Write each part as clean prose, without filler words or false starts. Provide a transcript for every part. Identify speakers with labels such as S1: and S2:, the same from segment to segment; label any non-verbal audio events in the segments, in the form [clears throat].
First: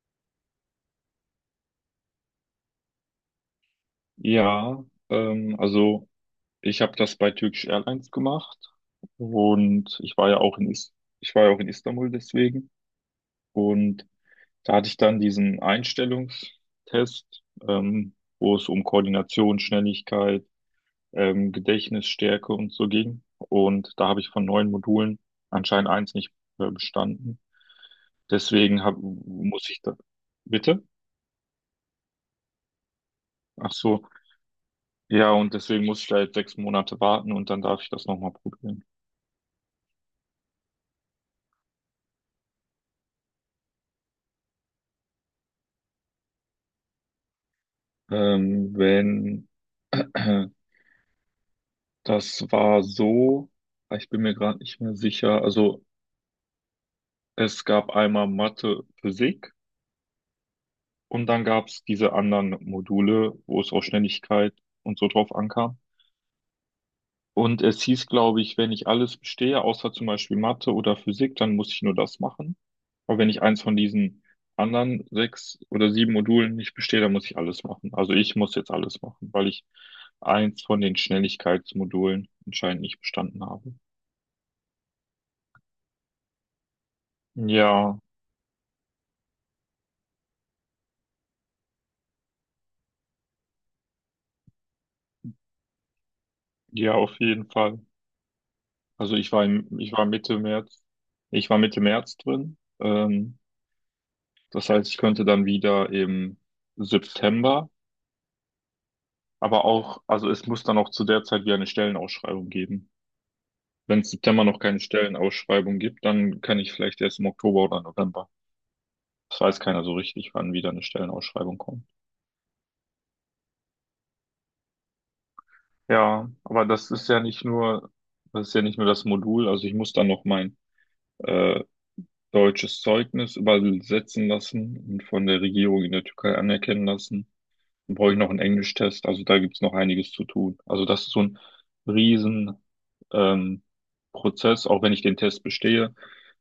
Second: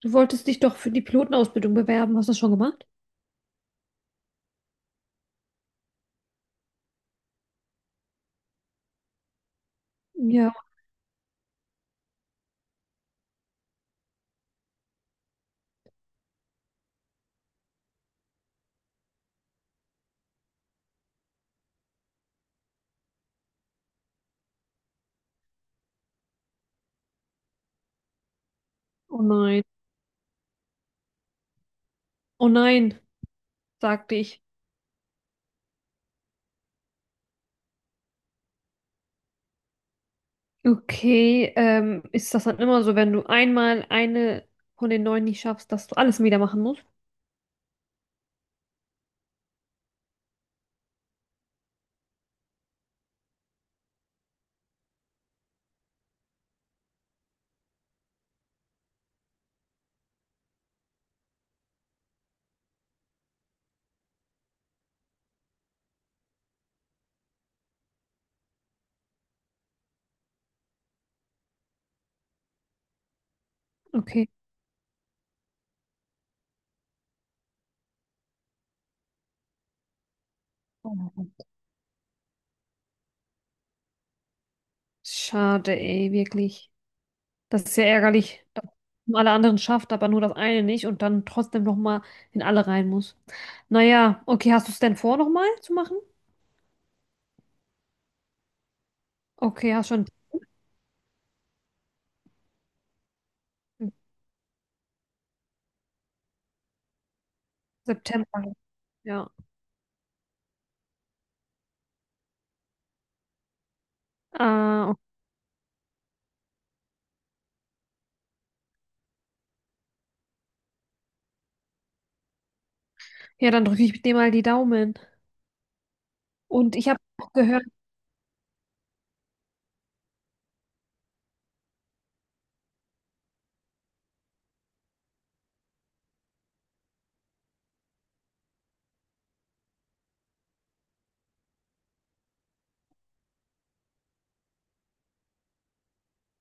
S1: Du wolltest dich doch für die Pilotenausbildung bewerben. Hast du das schon gemacht?
S2: Ja, also ich habe das bei Turkish Airlines gemacht und
S1: Ja.
S2: ich war ja auch in Istanbul deswegen. Und da hatte ich dann diesen Einstellungstest, wo es um Koordination, Schnelligkeit, Gedächtnisstärke und so ging, und da habe ich von neun Modulen anscheinend eins nicht bestanden. Deswegen
S1: Oh nein.
S2: muss ich da. Bitte?
S1: Oh nein,
S2: Ach so,
S1: sagte ich.
S2: ja, und deswegen muss ich da jetzt 6 Monate warten und dann darf ich das nochmal probieren.
S1: Okay, ist das dann immer so, wenn du einmal eine von den neun nicht schaffst, dass du alles wieder machen musst?
S2: Wenn [clears throat] das war so, ich bin mir gerade nicht mehr sicher. Also es gab einmal Mathe, Physik, und dann gab es diese anderen Module, wo es auf Schnelligkeit und so drauf ankam. Und es hieß, glaube ich, wenn ich alles bestehe, außer zum Beispiel Mathe oder Physik, dann muss ich nur das machen. Aber wenn ich eins von diesen
S1: Okay.
S2: anderen sechs oder sieben Modulen nicht bestehe, dann muss ich alles machen. Also ich muss jetzt alles machen, weil ich eins von
S1: Oh
S2: den
S1: nein.
S2: Schnelligkeitsmodulen anscheinend nicht bestanden habe.
S1: Schade, ey, wirklich. Das ist ja
S2: Ja,
S1: ärgerlich, dass man alle anderen schafft, aber nur das eine nicht und dann trotzdem nochmal in alle rein muss. Naja, okay, hast du es denn vor, nochmal zu machen?
S2: ja, auf jeden Fall. Also
S1: Okay, hast
S2: ich war
S1: schon
S2: Mitte März, drin. Das heißt, ich könnte dann wieder im September.
S1: September. Ja.
S2: Aber auch, also es muss dann auch zu der Zeit wieder eine Stellenausschreibung geben. Wenn es September noch keine
S1: Ah, okay.
S2: Stellenausschreibung gibt, dann kann ich vielleicht erst im Oktober oder November. Das weiß keiner so richtig, wann wieder eine Stellenausschreibung kommt.
S1: Ja, dann drücke ich dir mal die Daumen.
S2: Ja, aber
S1: Und ich habe auch gehört,
S2: das ist ja nicht nur das Modul. Also ich muss dann noch mein äh, deutsches Zeugnis übersetzen lassen und von der Regierung in der Türkei anerkennen lassen. Dann brauche ich noch einen Englischtest. Also da gibt's noch einiges zu tun. Also das ist so ein riesen ähm, Prozess, auch wenn ich den Test bestehe.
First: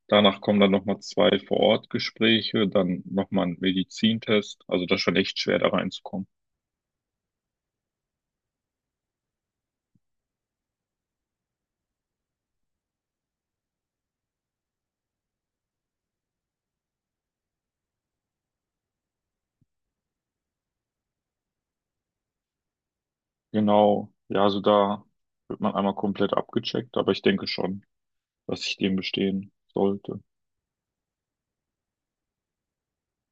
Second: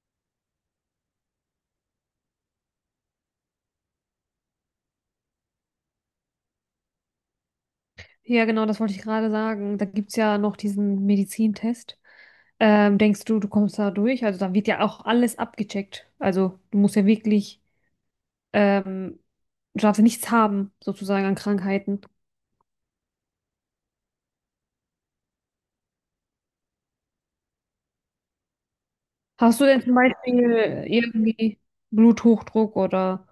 S2: Danach kommen dann nochmal zwei Vor-Ort-Gespräche, dann nochmal ein Medizintest. Also das ist schon echt schwer, da reinzukommen.
S1: ja genau, das wollte ich gerade sagen, da gibt es ja noch diesen Medizintest. Denkst du, du kommst da durch? Also da wird ja auch alles abgecheckt. Also du musst ja wirklich, ähm, du darfst ja nichts haben, sozusagen an Krankheiten.
S2: Genau. Ja, also da wird man einmal komplett abgecheckt, aber ich denke schon, dass ich den bestehen
S1: Hast du denn zum
S2: sollte.
S1: Beispiel irgendwie Bluthochdruck oder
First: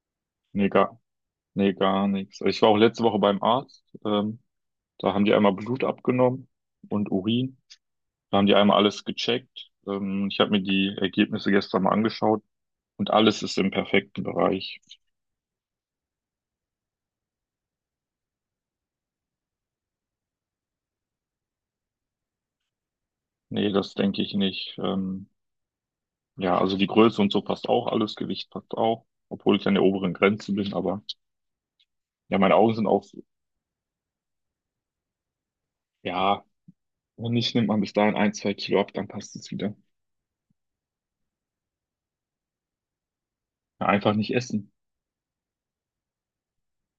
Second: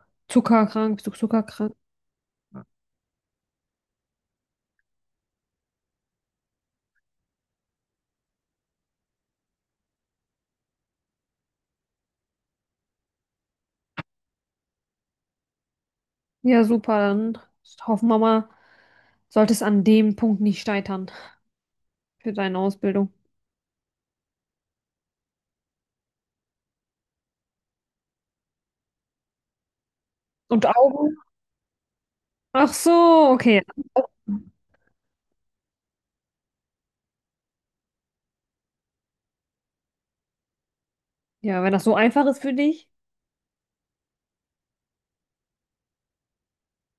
S2: Nee,
S1: Zuckerkrank?
S2: gar,
S1: Bist du
S2: nee,
S1: zuckerkrank?
S2: gar nichts. Ich war auch letzte Woche beim Arzt. Da haben die einmal Blut abgenommen und Urin. Da haben die einmal alles gecheckt. Ich habe mir die Ergebnisse gestern mal angeschaut, und alles ist im perfekten Bereich.
S1: Ja, super, dann hoffen wir mal, sollte es an dem Punkt nicht scheitern für deine Ausbildung.
S2: Nee, das denke ich nicht. Ja, also die Größe und so passt auch, alles, Gewicht passt auch, obwohl ich an der oberen Grenze
S1: Und
S2: bin. Aber
S1: Augen?
S2: ja, meine
S1: Ach
S2: Augen sind auch,
S1: so, okay.
S2: ja, wenn nicht, nimmt man bis dahin ein, zwei Kilo ab, dann passt es wieder.
S1: Ja, wenn das so einfach ist für dich.
S2: Ja, einfach nicht essen.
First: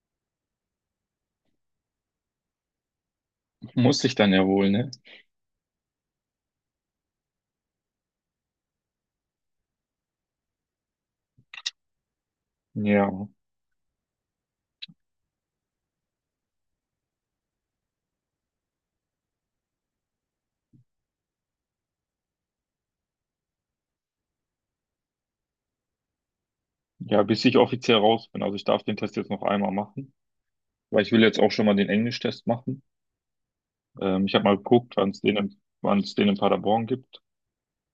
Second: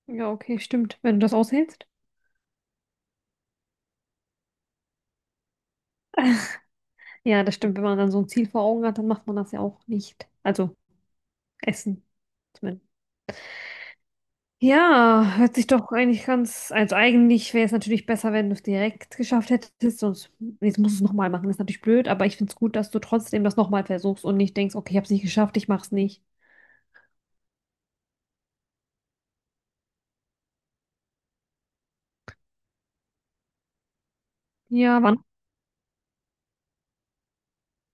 S1: Ja, okay, stimmt. Wenn du das aushältst.
S2: Muss sich dann ja wohl, ne?
S1: Ja, das stimmt. Wenn man dann so ein Ziel vor Augen hat, dann macht man das ja auch nicht. Also Essen zumindest.
S2: Ja,
S1: Ja, hört sich doch eigentlich ganz. Also eigentlich wäre es natürlich besser, wenn du es direkt geschafft hättest. Sonst jetzt musst du es nochmal machen. Das ist natürlich blöd, aber ich finde es gut, dass du trotzdem das nochmal versuchst und nicht denkst, okay, ich habe es nicht geschafft, ich mach's nicht.
S2: ja, bis ich offiziell raus bin. Also ich darf den Test jetzt noch einmal machen, weil ich will jetzt auch schon mal den Englisch-Test machen. Ich habe mal geguckt,
S1: Ja, wann?
S2: wann es den in Paderborn gibt.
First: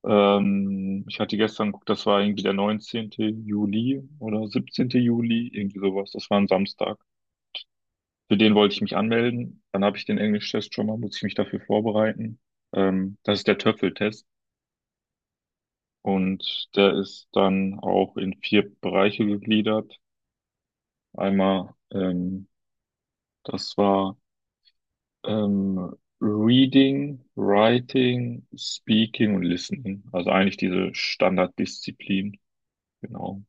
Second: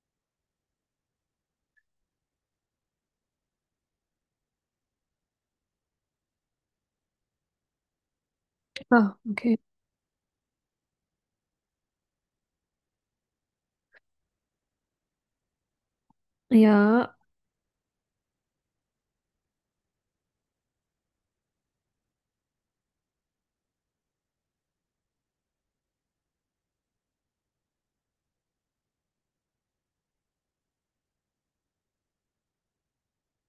S2: Ich hatte gestern geguckt, das war irgendwie der 19. Juli oder 17. Juli, irgendwie sowas. Das war ein Samstag. Für den wollte ich mich
S1: Ah, okay.
S2: anmelden. Dann habe ich den Englisch-Test schon mal, muss ich mich dafür vorbereiten. Das ist der Töpfeltest, und der
S1: Ja,
S2: ist dann auch in vier Bereiche gegliedert. Einmal, das war, Ähm, Reading, Writing, Speaking und Listening. Also eigentlich diese Standarddisziplin. Genau.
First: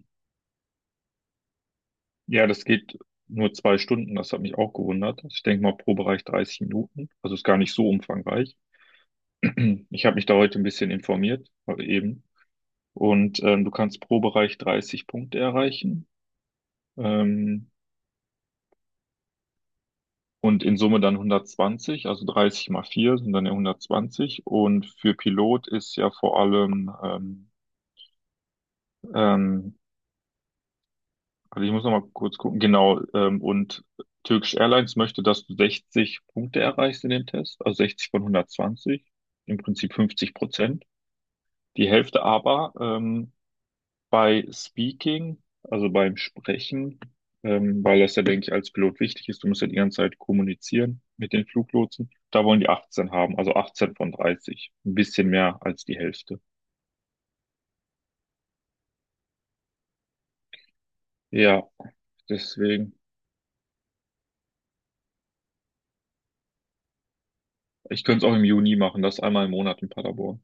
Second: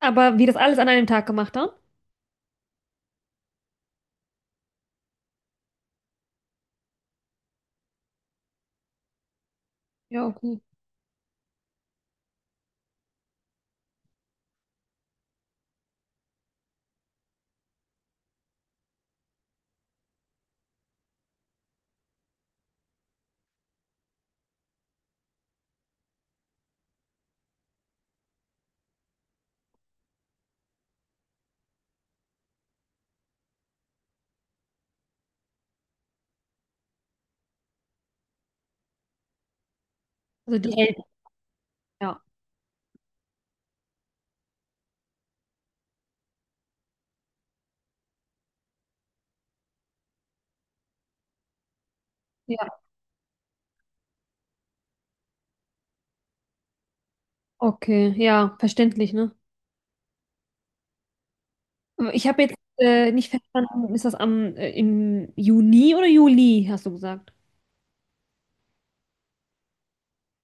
S1: aber wie das alles an einem Tag gemacht dann?
S2: Ja, das geht nur 2 Stunden. Das hat mich auch gewundert. Ich denke mal pro Bereich 30 Minuten. Also ist gar nicht so umfangreich. [clears throat] Ich habe mich
S1: Ja,
S2: da heute
S1: okay.
S2: ein bisschen informiert, heute eben. Und du kannst pro Bereich 30 Punkte erreichen. Ähm, und in Summe dann 120, also 30 mal 4 sind dann ja 120. Und für Pilot ist ja vor allem, ähm, also ich muss noch mal kurz gucken. Genau, und Turkish Airlines möchte, dass du 60 Punkte erreichst in dem Test, also 60 von 120, im Prinzip 50
S1: Also die
S2: Prozent.
S1: Eltern,
S2: Die
S1: ja.
S2: Hälfte. Aber bei Speaking, also beim Sprechen, weil das ja, denke ich, als Pilot wichtig ist. Du musst ja die ganze Zeit kommunizieren mit den Fluglotsen. Da wollen die
S1: Ja,
S2: 18 haben, also 18 von 30. Ein bisschen mehr als die Hälfte.
S1: okay. Ja, verständlich, ne?
S2: Ja,
S1: Ich habe jetzt
S2: deswegen.
S1: nicht verstanden, ist das am im Juni oder Juli, hast du gesagt?
S2: Ich könnte es auch im Juni machen, das einmal im Monat in Paderborn.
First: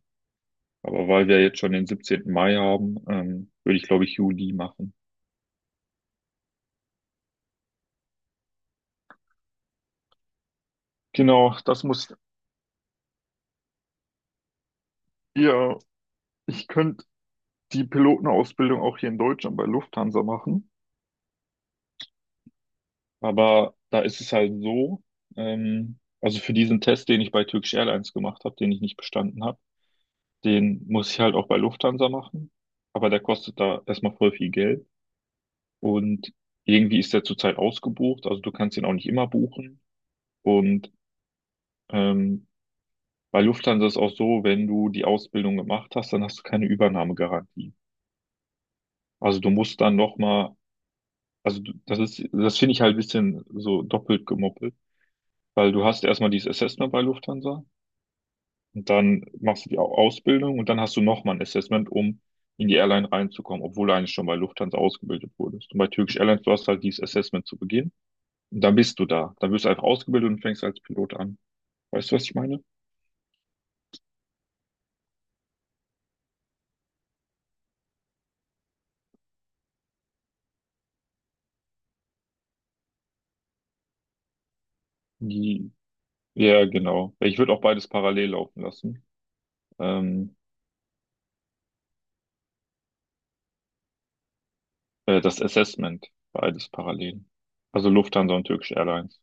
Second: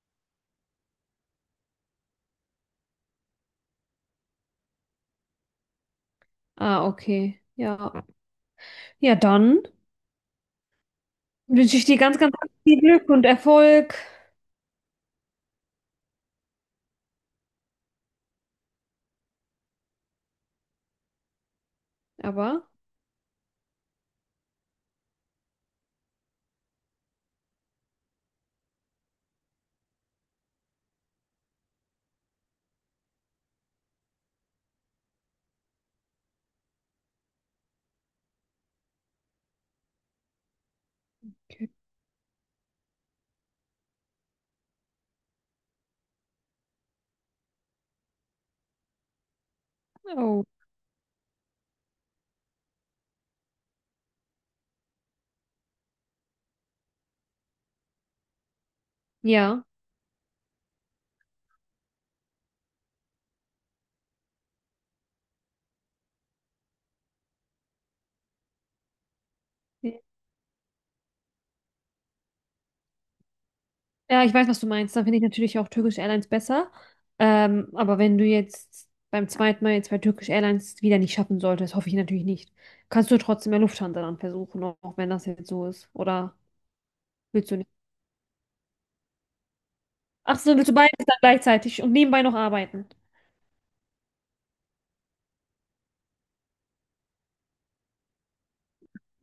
S2: Aber weil wir jetzt schon den 17. Mai haben, würde ich, glaube ich, Juli machen.
S1: Ah, okay. Ja. Ja, dann
S2: Genau,
S1: wünsche
S2: das
S1: ich dir
S2: muss
S1: ganz, ganz viel Glück und Erfolg.
S2: ihr. Ich könnte die Pilotenausbildung auch hier in Deutschland bei Lufthansa machen.
S1: Aber,
S2: Aber da ist es halt so, also für diesen Test, den ich bei Turkish Airlines gemacht habe, den ich nicht bestanden habe, den muss ich halt auch bei Lufthansa machen. Aber der kostet da erstmal voll viel Geld. Und irgendwie ist der zurzeit ausgebucht. Also du kannst ihn auch nicht immer buchen. Und
S1: okay.
S2: ähm, Bei Lufthansa ist auch so, wenn du die Ausbildung gemacht hast, dann hast du keine Übernahmegarantie. Also du musst dann
S1: Oh,
S2: nochmal, das finde ich halt ein bisschen so doppelt gemoppelt, weil du hast erstmal dieses Assessment bei Lufthansa und dann
S1: ja.
S2: machst du die Ausbildung und dann hast du nochmal ein Assessment, um in die Airline reinzukommen, obwohl du eigentlich schon bei Lufthansa ausgebildet wurdest. Und bei Turkish Airlines, du hast halt dieses Assessment zu Beginn, und dann bist du da. Dann wirst du einfach ausgebildet und fängst als Pilot an. Weißt du, was ich meine?
S1: Ja, ich weiß, was du meinst. Dann finde ich natürlich auch Turkish Airlines besser. Aber wenn du jetzt beim zweiten Mal jetzt bei Turkish Airlines wieder nicht schaffen solltest, hoffe ich natürlich nicht. Kannst du trotzdem bei Lufthansa dann versuchen, auch wenn das jetzt so
S2: Die,
S1: ist. Oder
S2: ja, genau. Ich
S1: willst
S2: würde
S1: du
S2: auch
S1: nicht?
S2: beides parallel laufen lassen. Ähm,
S1: Ach so, willst du beides dann gleichzeitig und nebenbei noch arbeiten?
S2: das Assessment, beides parallel. Also Lufthansa und Turkish Airlines.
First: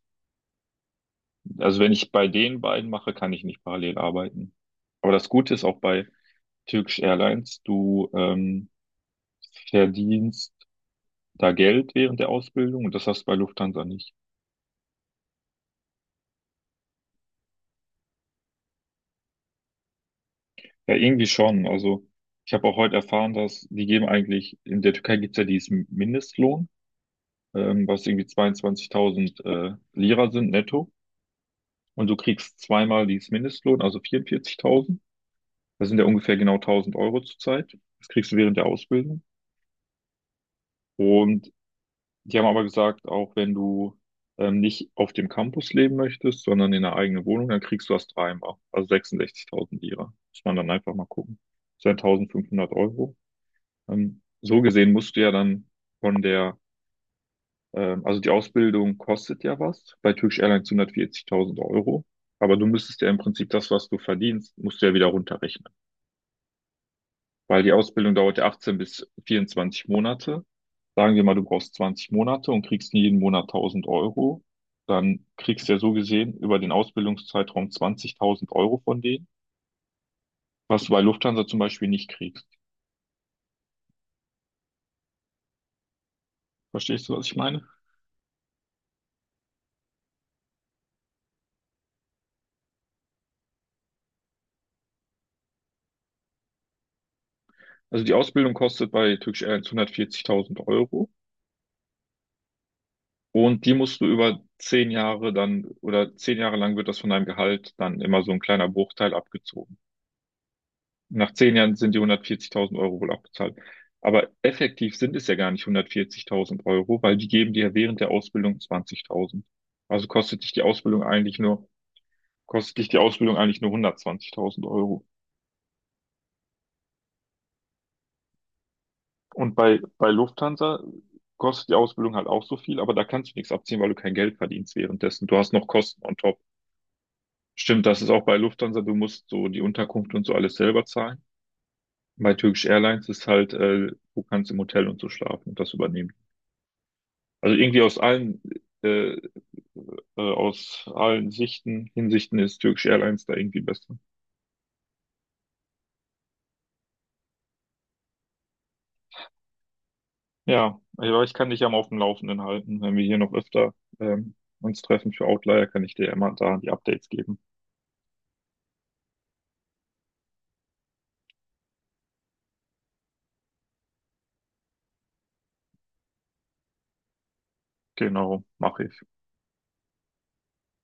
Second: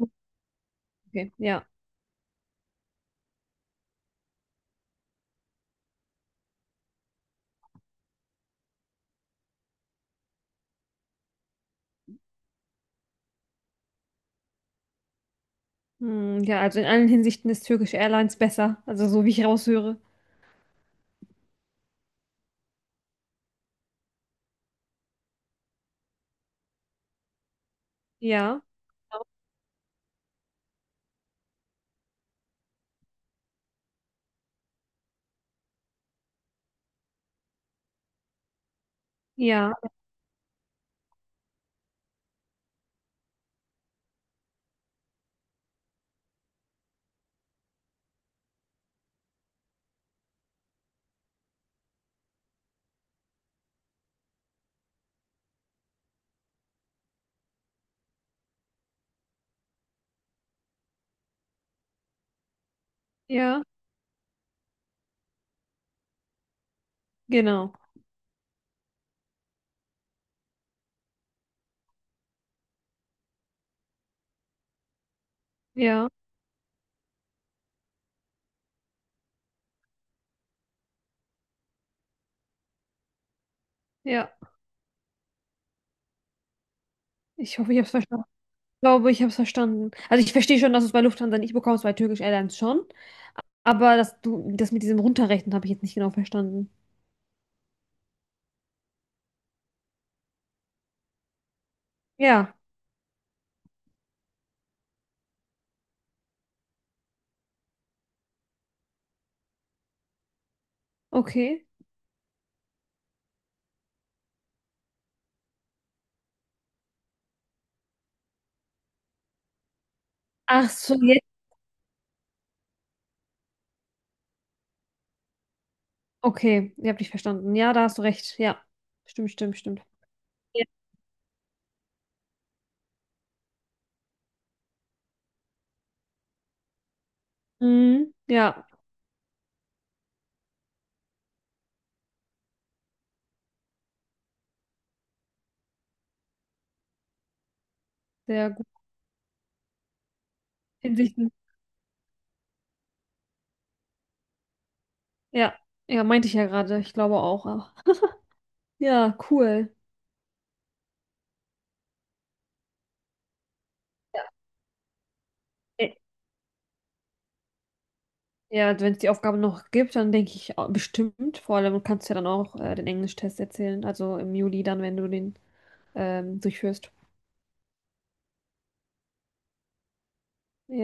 S1: Okay, ja.
S2: Also wenn ich bei den beiden mache, kann ich nicht parallel arbeiten. Aber das Gute ist auch bei Turkish Airlines, du verdienst da Geld während der Ausbildung, und das hast du bei Lufthansa nicht.
S1: Hm, ja, also in allen Hinsichten ist Turkish Airlines besser. Also so wie ich raushöre.
S2: Ja, irgendwie schon. Also ich habe auch heute erfahren, dass die geben eigentlich, in der Türkei gibt's ja diesen Mindestlohn, was irgendwie
S1: Ja,
S2: 22.000 Lira sind netto. Und du kriegst zweimal dieses Mindestlohn, also 44.000. Das sind ja ungefähr genau 1.000 Euro zurzeit. Das kriegst du während der Ausbildung.
S1: ja,
S2: Und die haben aber gesagt, auch wenn du nicht auf dem Campus leben möchtest, sondern in einer eigenen Wohnung, dann kriegst du das dreimal. Also 66.000 Lira. Muss man dann einfach mal gucken. Das sind 1.500 Euro. So gesehen musst du ja dann von der, also die Ausbildung kostet ja was. Bei Turkish Airlines 140.000 Euro. Aber du müsstest ja im Prinzip
S1: ja,
S2: das, was du verdienst, musst du ja wieder runterrechnen. Weil die
S1: genau.
S2: Ausbildung dauert ja 18 bis 24 Monate. Sagen wir mal, du brauchst 20 Monate und kriegst jeden Monat 1.000 Euro. Dann kriegst du ja so
S1: Ja,
S2: gesehen über den Ausbildungszeitraum 20.000 Euro von denen, was du bei Lufthansa zum Beispiel nicht kriegst.
S1: ja.
S2: Verstehst du, was ich
S1: Ich
S2: meine?
S1: hoffe, ich habe es verstanden. Ich glaube, ich habe es verstanden. Also ich verstehe schon, dass du es bei Lufthansa nicht bekommst, bei Turkish Airlines schon. Aber das, du, das mit diesem Runterrechnen habe ich jetzt nicht genau verstanden.
S2: Also die Ausbildung kostet bei Turkish Airlines 140.000 Euro
S1: Ja,
S2: und die musst du über 10 Jahre dann, oder 10 Jahre lang wird das von deinem Gehalt dann immer so ein kleiner Bruchteil abgezogen. Nach zehn
S1: okay.
S2: Jahren sind die 140.000 Euro wohl auch bezahlt. Aber effektiv sind es ja gar nicht 140.000 Euro, weil die geben dir ja während der Ausbildung 20.000. Also kostet dich die
S1: Ach so,
S2: Ausbildung
S1: jetzt.
S2: eigentlich nur, kostet dich die Ausbildung eigentlich nur 120.000 Euro.
S1: Okay, ich habe dich verstanden. Ja, da hast du recht. Ja, stimmt,
S2: Und
S1: stimmt,
S2: bei,
S1: stimmt.
S2: bei
S1: Ja,
S2: Lufthansa kostet die Ausbildung halt auch so viel, aber da kannst du nichts abziehen, weil du kein Geld verdienst währenddessen. Du hast noch Kosten on top. Stimmt, das ist
S1: mhm,
S2: auch bei
S1: ja
S2: Lufthansa, du musst so die Unterkunft und so alles selber zahlen. Bei Turkish Airlines ist halt, du kannst im Hotel und so schlafen und das übernehmen. Also irgendwie
S1: sehr gut.
S2: äh, aus allen
S1: Hinsichten.
S2: Sichten, Hinsichten ist Turkish Airlines da irgendwie besser.
S1: Ja, ja, meinte ich ja gerade. Ich glaube auch. Ja, cool.
S2: Ja, aber ich kann dich ja mal auf dem Laufenden halten. Wenn wir hier noch öfter ähm, uns treffen für Outlier, kann
S1: Ä-
S2: ich dir ja immer da die Updates geben.
S1: Ja, wenn es die Aufgabe noch gibt, dann denke ich bestimmt. Vor allem kannst du ja dann auch den Englischtest erzählen. Also im Juli dann, wenn du den durchführst.
S2: Genau, mache ich.
S1: Ja.